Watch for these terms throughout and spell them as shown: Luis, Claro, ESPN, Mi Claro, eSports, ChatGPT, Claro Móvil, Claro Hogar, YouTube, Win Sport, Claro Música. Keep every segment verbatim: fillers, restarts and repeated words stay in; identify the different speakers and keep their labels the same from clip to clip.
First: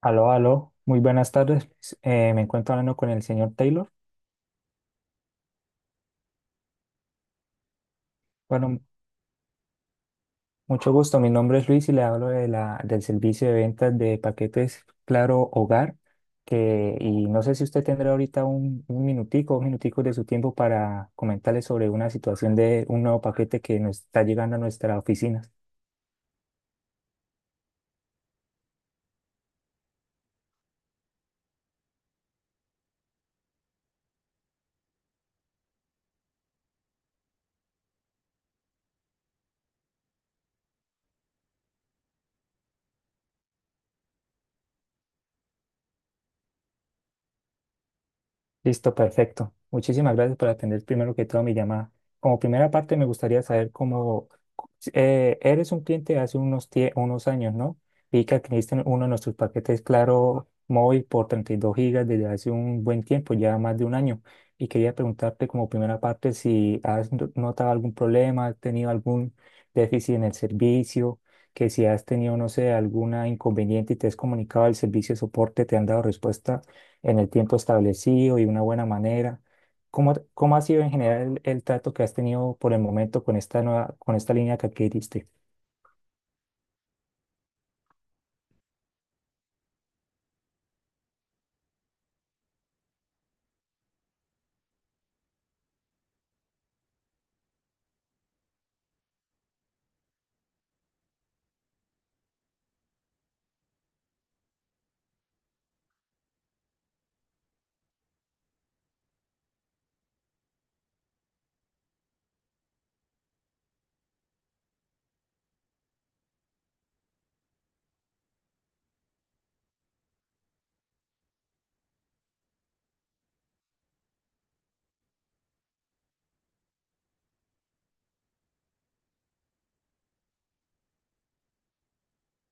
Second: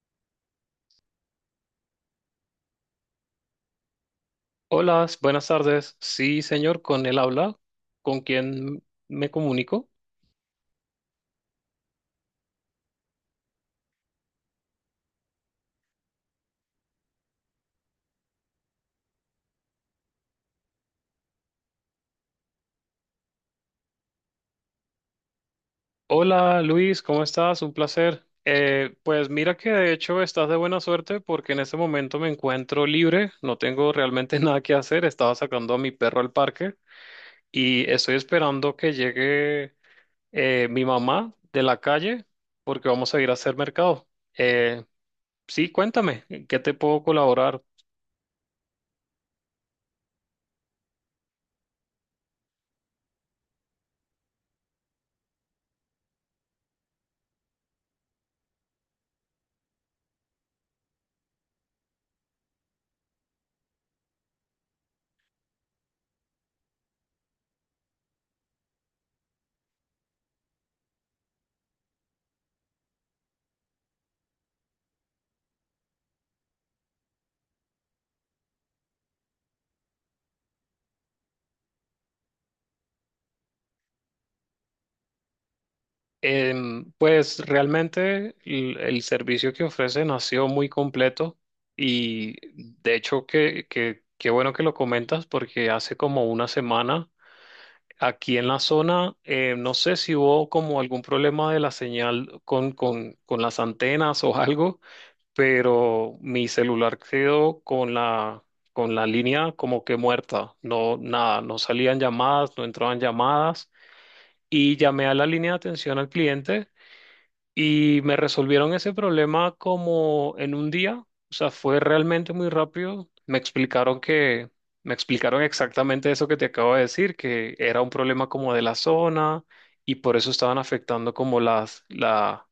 Speaker 1: Aló, aló, muy buenas tardes. Pues, Eh, me encuentro hablando con el señor Taylor.
Speaker 2: Hola, buenas tardes. Sí, señor, con él habla. ¿Con
Speaker 1: Bueno,
Speaker 2: quién me comunico?
Speaker 1: mucho gusto. Mi nombre es Luis y le hablo de la, del servicio de ventas de paquetes Claro Hogar. Que, y no sé si usted tendrá ahorita un, un minutico, dos minuticos de su tiempo para comentarle sobre una situación de un nuevo paquete que nos está llegando a nuestra oficina.
Speaker 2: Hola, Luis, ¿cómo estás? Un placer. Eh, pues mira que de hecho estás de buena suerte porque en este momento me encuentro libre, no tengo realmente nada que hacer. Estaba sacando a mi perro al parque y estoy esperando que llegue eh, mi mamá de la calle porque vamos a ir a hacer mercado. Eh, sí, cuéntame, ¿en ¿qué te puedo colaborar?
Speaker 1: Listo, perfecto. Muchísimas gracias por atender primero que todo mi llamada. Como primera parte, me gustaría saber cómo eh, eres un cliente de hace unos, tie- unos años, ¿no? Vi que adquiriste uno de nuestros paquetes Claro Móvil por treinta y dos gigas desde hace un buen tiempo, ya más de un año. Y quería preguntarte como primera parte si has no- notado algún problema, has tenido algún déficit en el servicio, que si has tenido, no sé, alguna inconveniente y te has comunicado al servicio de soporte, te han dado respuesta en el tiempo establecido y de una buena manera. ¿Cómo, cómo ha sido en general el, el trato que has tenido por el momento con esta nueva, con esta línea que adquiriste?
Speaker 2: Em, pues realmente el, el servicio que ofrecen ha sido muy completo y de hecho que, que, qué bueno que lo comentas porque hace como una semana aquí en la zona eh, no sé si hubo como algún problema de la señal con, con, con las antenas o algo, pero mi celular quedó con la, con la línea como que muerta, no nada, no salían llamadas, no entraban llamadas y llamé a la línea de atención al cliente y me resolvieron ese problema como en un día, o sea, fue realmente muy rápido. Me explicaron que, me explicaron exactamente eso que te acabo de decir, que era un problema como de la zona y por eso estaban afectando como las, la,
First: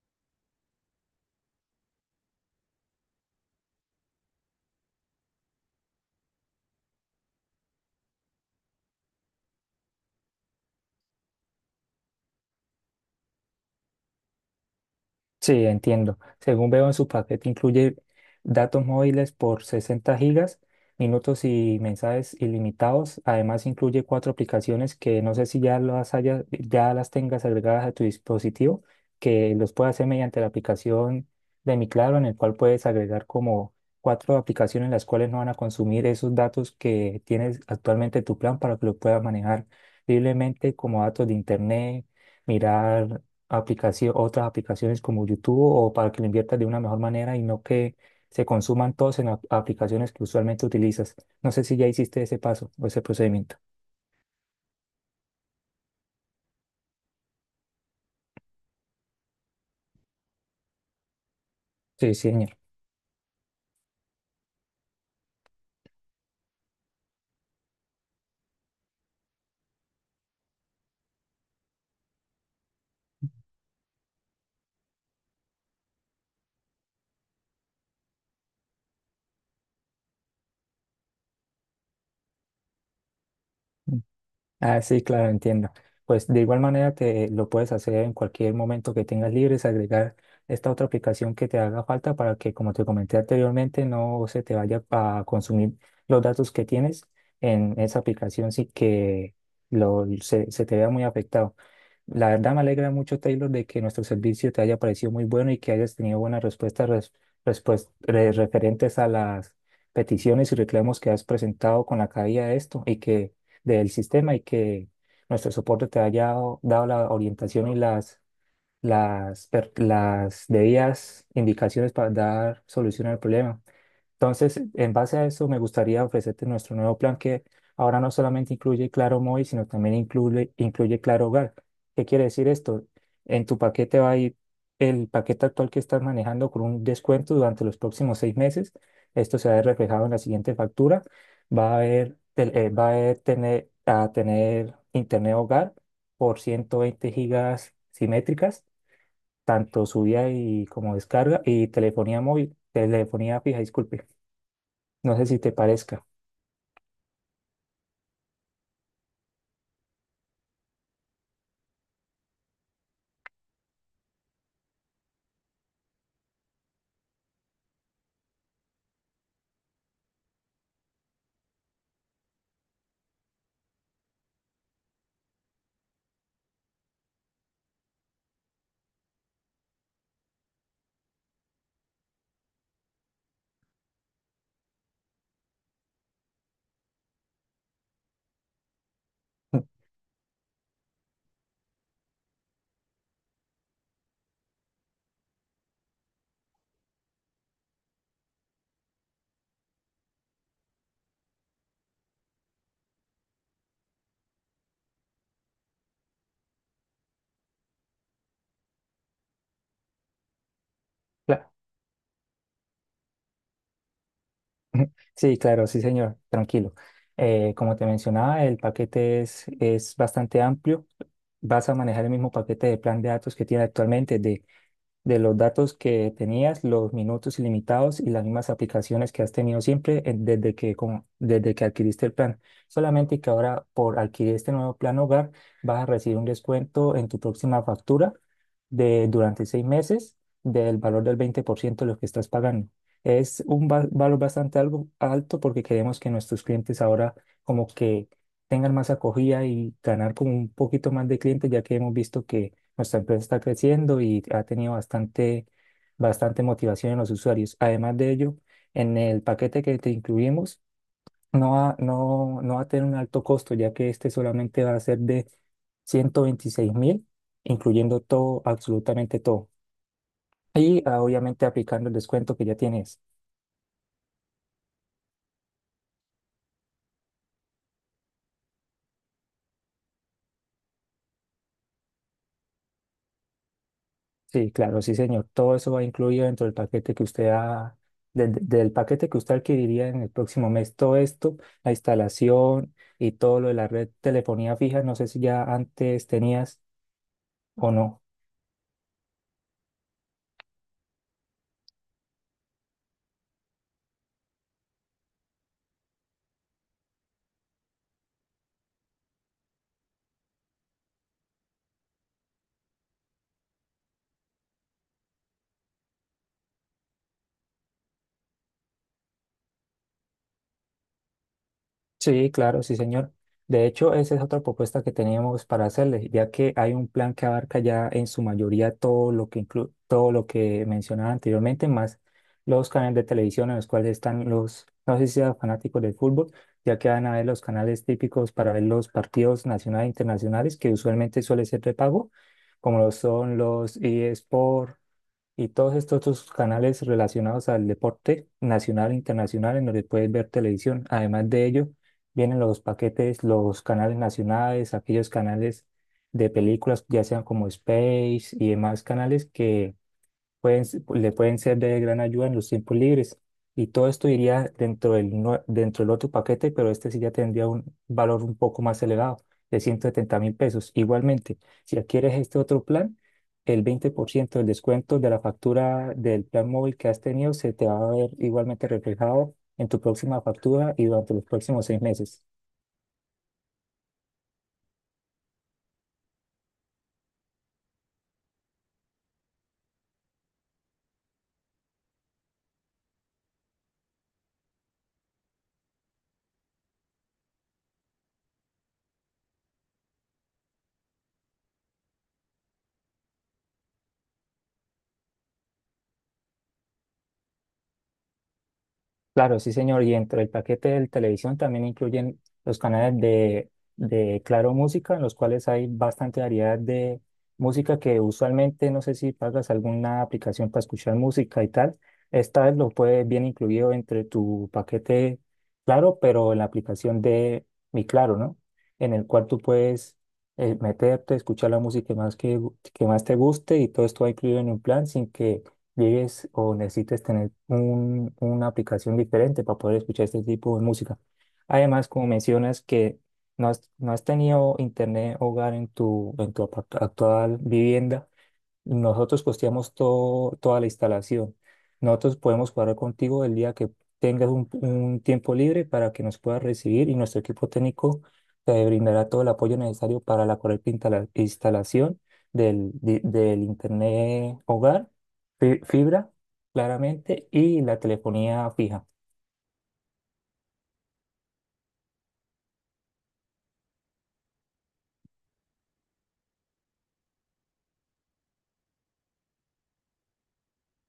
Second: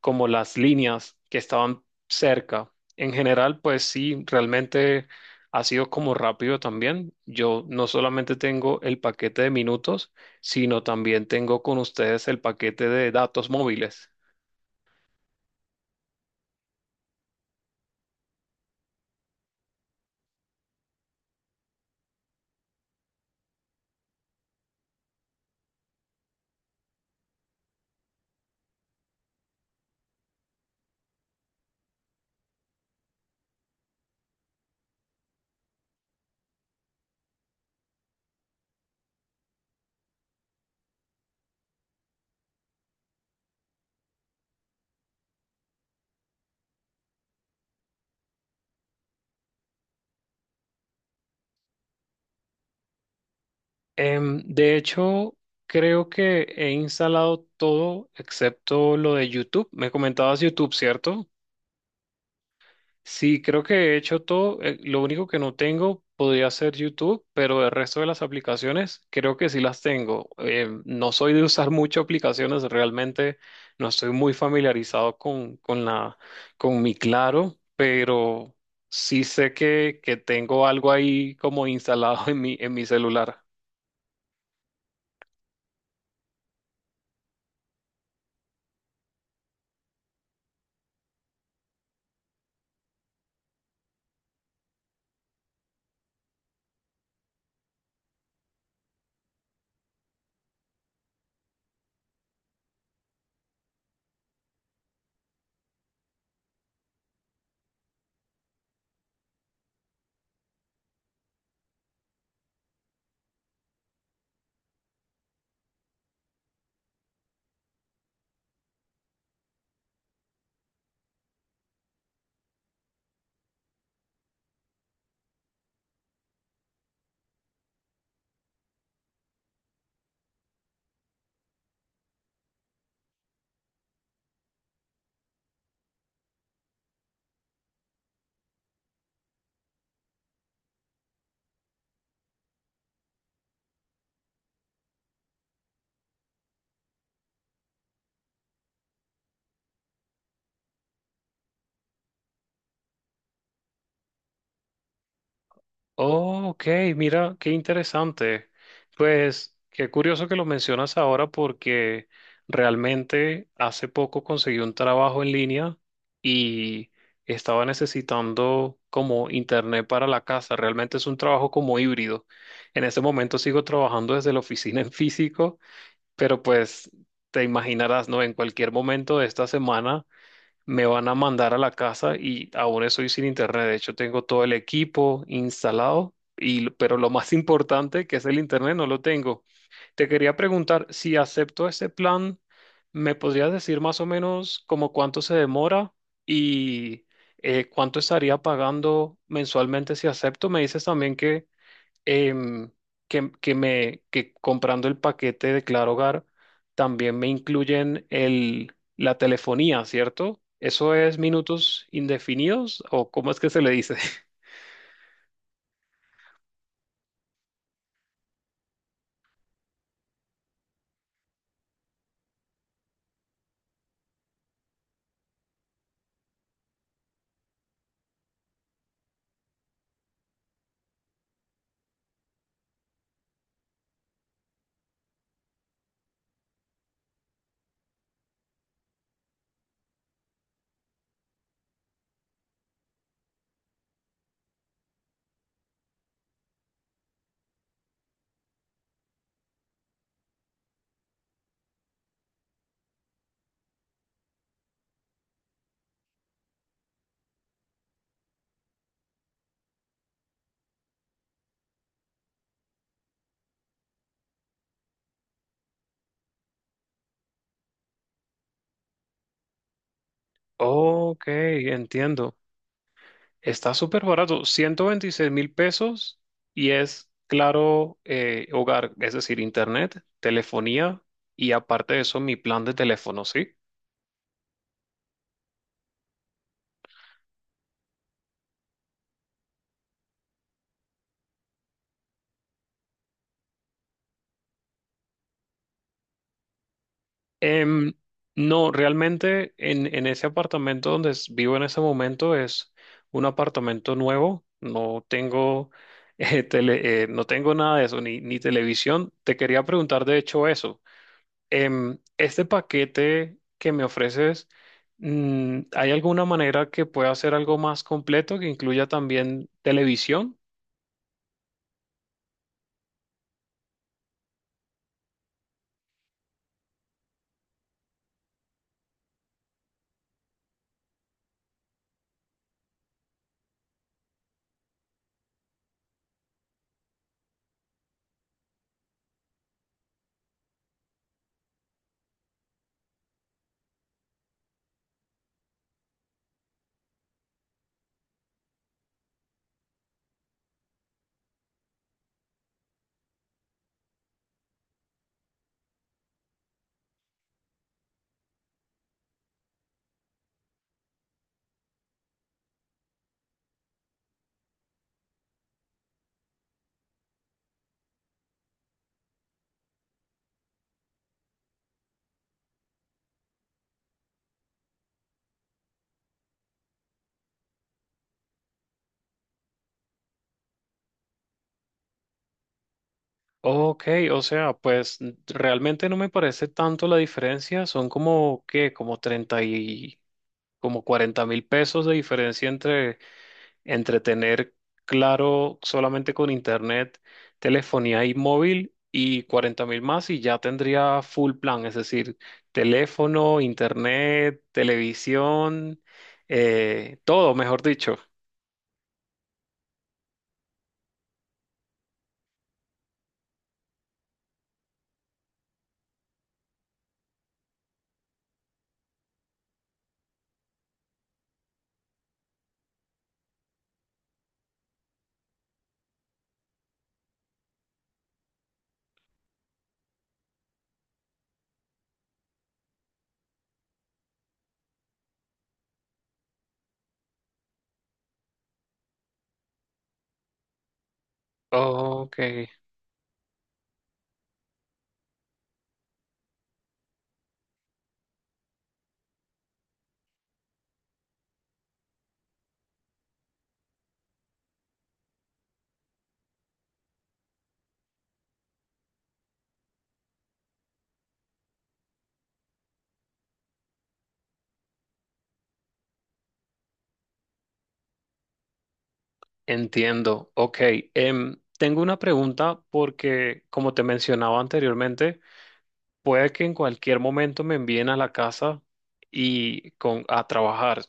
Speaker 2: como las líneas que estaban cerca. En general, pues sí, realmente ha sido como rápido también. Yo no solamente tengo el paquete de minutos, sino también tengo con ustedes el paquete de datos móviles.
Speaker 1: Sí, entiendo. Según veo en su paquete, incluye datos móviles por sesenta gigas, minutos y mensajes ilimitados. Además, incluye cuatro aplicaciones que no sé si ya las hayas, ya las tengas agregadas a tu dispositivo, que los puedes hacer mediante la aplicación de Mi Claro, en el cual puedes agregar como cuatro aplicaciones las cuales no van a consumir esos datos que tienes actualmente en tu plan para que lo puedas manejar libremente como datos de internet, mirar aplicación, otras aplicaciones como YouTube, o para que lo inviertas de una mejor manera y no que se consuman todos en ap- aplicaciones que usualmente utilizas. No sé si ya hiciste ese paso o ese procedimiento.
Speaker 2: Em, de hecho, creo que he instalado todo excepto lo de YouTube. Me comentabas YouTube, ¿cierto?
Speaker 1: Sí, sí, señor.
Speaker 2: Sí, creo que he hecho todo. Eh, lo único que no tengo podría ser YouTube, pero el resto de las aplicaciones creo que sí las tengo. Em, no soy de usar mucho aplicaciones, realmente no estoy muy familiarizado con, con la, con mi Claro, pero sí sé que, que tengo algo ahí como instalado en mi, en mi celular.
Speaker 1: Ah, sí, claro, entiendo. Pues de igual manera te lo puedes hacer en cualquier momento que tengas libre, es agregar esta otra aplicación que te haga falta para que, como te comenté anteriormente, no se te vaya a consumir los datos que tienes en esa aplicación, sí que lo, se, se te vea muy afectado. La verdad me alegra mucho, Taylor, de que nuestro servicio te haya parecido muy bueno y que hayas tenido buenas respuestas res- respues- re- referentes a las peticiones y reclamos que has presentado con la caída de esto y que del sistema y que nuestro soporte te haya dado dado la orientación y las, las, per- las debidas indicaciones para dar solución al problema. Entonces, en base a eso, me gustaría ofrecerte nuestro nuevo plan que ahora no solamente incluye Claro Móvil, sino también incluye, incluye Claro Hogar. ¿Qué quiere decir esto? En tu paquete va a ir el paquete actual que estás manejando con un descuento durante los próximos seis meses. Esto se va a ver reflejado en la siguiente factura. Va a haber, tel- eh, va a haber tener, A tener internet hogar por ciento veinte gigas simétricas, tanto subida y como descarga, y telefonía móvil, telefonía fija, disculpe. No sé si te parezca.
Speaker 2: Oh, ok, mira, qué interesante. Pues qué curioso que lo mencionas ahora porque realmente hace poco conseguí un trabajo en línea y estaba necesitando como internet para la casa. Realmente es un trabajo como híbrido. En este momento sigo trabajando desde la oficina en físico, pero pues te imaginarás, ¿no? En cualquier momento de esta semana me van a mandar a la casa y aún estoy sin internet. De hecho, tengo todo el equipo instalado, y, pero lo más importante, que es el internet, no lo tengo. Te quería preguntar, si acepto ese plan, ¿me podrías decir más o menos como cuánto se demora y eh, cuánto estaría pagando mensualmente si acepto? Me dices también que em, que, que me, que comprando el paquete de Claro Hogar también me incluyen el, la telefonía, ¿cierto? ¿Eso es
Speaker 1: Cla-
Speaker 2: minutos indefinidos o cómo es que se le dice?
Speaker 1: Sí, claro, sí, señor, tranquilo. Eh, como te mencionaba, el paquete es, es bastante amplio. Vas a manejar el mismo paquete de plan de datos que tiene actualmente de de los datos que tenías, los minutos ilimitados y las mismas aplicaciones que has tenido siempre en- desde que, como- desde que adquiriste el plan. Solamente que ahora por adquirir este nuevo plan hogar vas a recibir un descuento en tu próxima factura de durante seis meses del valor del veinte por ciento de lo que estás pagando. Es un va- valor bastante algo alto porque queremos que nuestros clientes ahora como que tengan más acogida y ganar como un poquito más de clientes, ya que hemos visto que nuestra empresa está creciendo y ha tenido bastante, bastante motivación en los usuarios. Además de ello, en el paquete que te incluimos, no va, no, no va a tener un alto costo, ya que este solamente va a ser de ciento veintiséis mil, incluyendo todo, absolutamente todo. Y ah,
Speaker 2: Ok,
Speaker 1: obviamente aplicando el
Speaker 2: entiendo.
Speaker 1: descuento que ya tienes.
Speaker 2: Está súper barato, ciento veintiséis mil pesos y es Claro eh, Hogar, es decir, internet, telefonía y aparte de eso mi plan de teléfono, ¿sí?
Speaker 1: Sí, claro, sí, señor. Todo eso va incluido dentro del paquete que usted ha, del, del paquete que usted adquiriría en el próximo mes. Todo esto, la instalación y todo lo de la red telefonía fija, no sé si ya antes tenías o
Speaker 2: Em,
Speaker 1: no.
Speaker 2: no, realmente en, en ese apartamento donde s- vivo en ese momento es un apartamento nuevo. No tengo, eh, tele- eh, no tengo nada de eso, ni, ni televisión. Te quería preguntar de hecho eso. Em, este paquete que me ofreces, mm, ¿hay alguna manera que pueda hacer algo más completo que incluya también televisión?
Speaker 1: Sí, claro, sí, señor. De hecho, esa es otra propuesta que teníamos para hacerles, ya que hay un plan que abarca ya en su mayoría todo lo que inclu- todo lo que mencionaba anteriormente, más los canales de televisión en los cuales están los, no sé si sean fanáticos del fútbol, ya que van a ver los canales típicos para ver los partidos nacionales e internacionales, que usualmente suele ser de pago, como lo son los eSports y todos estos otros canales relacionados al deporte nacional e internacional en donde puedes ver televisión. Además de ello, vienen los paquetes, los canales nacionales, aquellos canales de películas, ya sean como Space y demás canales que pueden, se- le pueden ser de gran ayuda en los tiempos libres. Y todo esto iría dentro del, nue- dentro del otro paquete, pero este sí ya tendría un valor un poco más elevado, de ciento setenta mil pesos. Igualmente, si adquieres este otro plan, el veinte por ciento del descuento de la factura del plan móvil que has tenido se te va a ver igualmente reflejado en tu próxima factura y durante los próximos seis meses.
Speaker 2: Ok, o sea, pues n- realmente no me parece tanto la diferencia, son como que como treinta y como cuarenta mil pesos de diferencia entre, entre tener Claro solamente con internet, telefonía y móvil y cuarenta mil más y ya tendría full plan, es decir, teléfono, internet, televisión, eh, todo, mejor dicho.
Speaker 1: Claro, sí, señor. Y dentro del paquete de televisión también incluyen los canales de, de Claro Música, en los cuales hay bastante variedad de música que usualmente, no sé si pagas alguna aplicación para escuchar música y tal. Esta vez lo puedes bien incluido entre tu paquete Claro, pero en la aplicación de Mi Claro, ¿no? En el cual tú puedes eh, meterte, escuchar la música que más, que, que más te guste y todo esto va incluido en un plan sin que llegues o necesites tener un- una aplicación diferente para poder escuchar este tipo de música. Además, como
Speaker 2: Ok,
Speaker 1: mencionas que no has, no has tenido internet hogar en tu, en tu apa- actual vivienda, nosotros costeamos todo, toda la instalación. Nosotros podemos cuadrar contigo el día que tengas un, un tiempo libre para que nos puedas recibir y nuestro equipo técnico te brindará todo el apoyo necesario para la correcta instala- instalación del, di- del internet hogar, fi- fibra, claramente, y la telefonía fija.
Speaker 2: entiendo. Ok, em, tengo una pregunta porque, como te mencionaba anteriormente, puede que en cualquier momento me envíen a la casa y con, a trabajar.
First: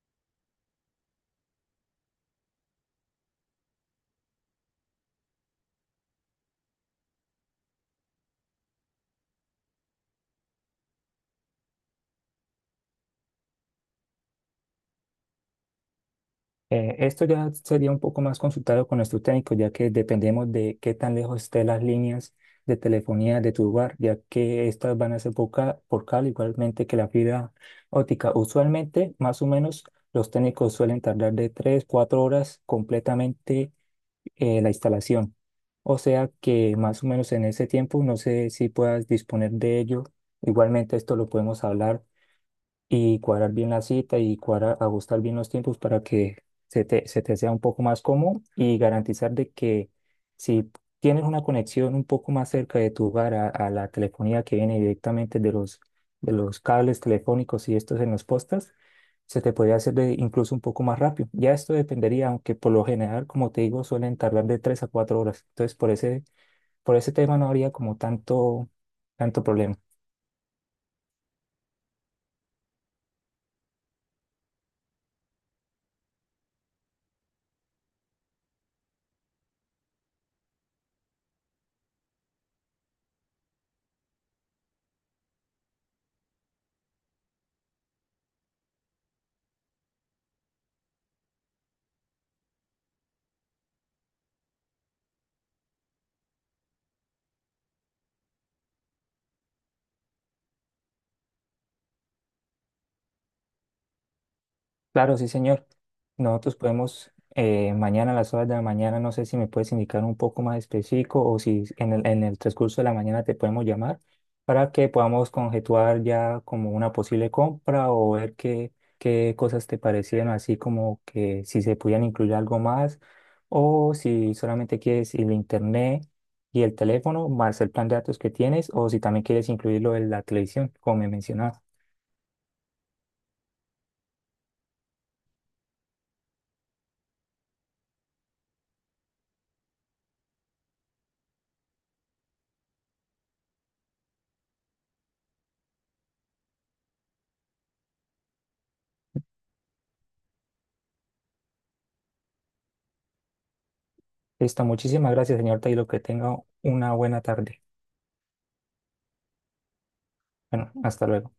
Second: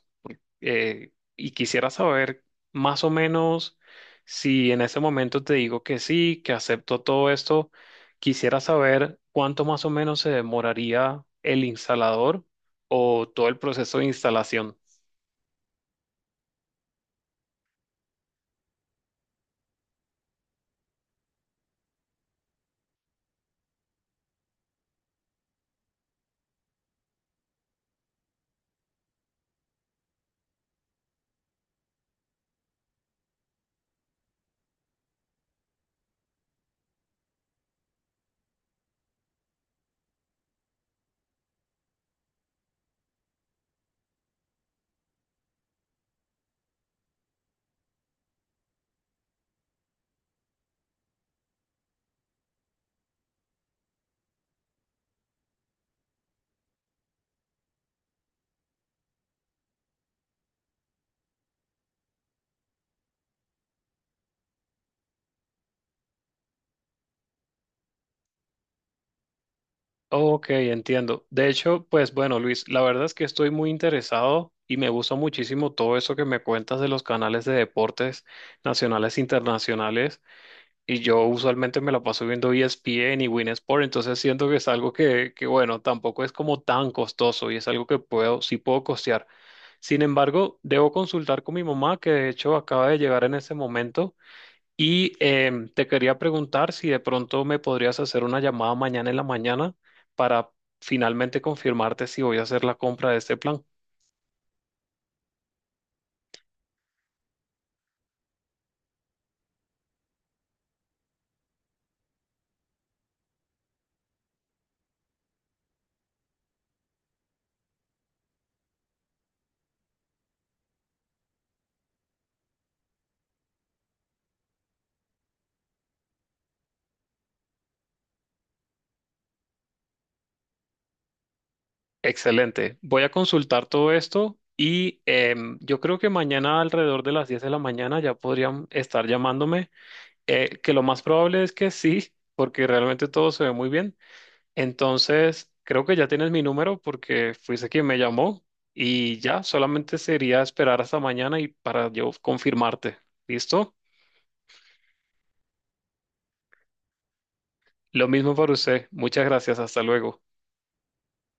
Speaker 2: Eh, y quisiera saber más o menos si en ese momento te digo que sí, que acepto todo esto, quisiera saber cuánto más o menos se demoraría el instalador o todo el proceso de instalación.
Speaker 1: Eh, esto ya sería un poco más consultado con nuestro técnico, ya que dependemos de qué tan lejos estén las líneas de telefonía de tu lugar, ya que estas van a ser por ca- por cable, igualmente que la fibra óptica. Usualmente, más o menos, los técnicos suelen tardar de tres cuatro horas completamente eh, la instalación. O sea que más o menos en ese tiempo, no sé si puedas disponer de ello. Igualmente, esto lo podemos hablar y cuadrar bien la cita y cuadrar, ajustar bien los tiempos para que se te, se te sea un poco más cómodo y garantizar de que si tienes una conexión un poco más cerca de tu hogar a, a la telefonía que viene directamente de los, de los cables telefónicos y estos en los postas, se te podría hacer de- incluso un poco más rápido. Ya esto dependería, aunque por lo general, como te digo, suelen tardar de tres a cuatro horas. Entonces, por ese, por ese tema no habría como tanto, tanto problema.
Speaker 2: Ok, entiendo. De hecho, pues bueno, Luis, la verdad es que estoy muy interesado y me gusta muchísimo todo eso que me cuentas de los canales de deportes nacionales e internacionales. Y yo usualmente me la paso viendo E S P N y Win Sport, entonces siento que es algo que, que, bueno, tampoco es como tan costoso y es algo que puedo, sí puedo costear. Sin embargo, debo consultar con mi mamá, que de hecho acaba de llegar en ese momento, y em, te quería preguntar si de pronto me podrías hacer una llamada mañana en la mañana para finalmente confirmarte si voy a hacer la compra de este plan.
Speaker 1: Claro, sí, señor. Nosotros podemos eh, mañana a las horas de la mañana, no sé si me puedes indicar un poco más específico o si en el, en el transcurso de la mañana te podemos llamar para que podamos conjetuar ya como una posible compra o ver qué, qué cosas te parecieron, así como que si se pudieran incluir algo más o si solamente quieres el internet y el teléfono más el plan de datos que tienes o si también quieres incluirlo en la televisión, como me mencionabas.
Speaker 2: Excelente. Voy a consultar todo esto y em, yo creo que mañana alrededor de las diez de la mañana ya podrían estar llamándome, eh, que lo más probable es que sí, porque realmente todo se ve muy bien. Entonces, creo que ya tienes mi número porque fuiste quien me llamó y ya solamente sería esperar hasta mañana y para yo confirmarte. ¿Listo?
Speaker 1: Listo, muchísimas gracias, señor Taylor. Que tenga una buena tarde.
Speaker 2: Lo mismo para usted. Muchas gracias. Hasta luego.
Speaker 1: Bueno, hasta luego.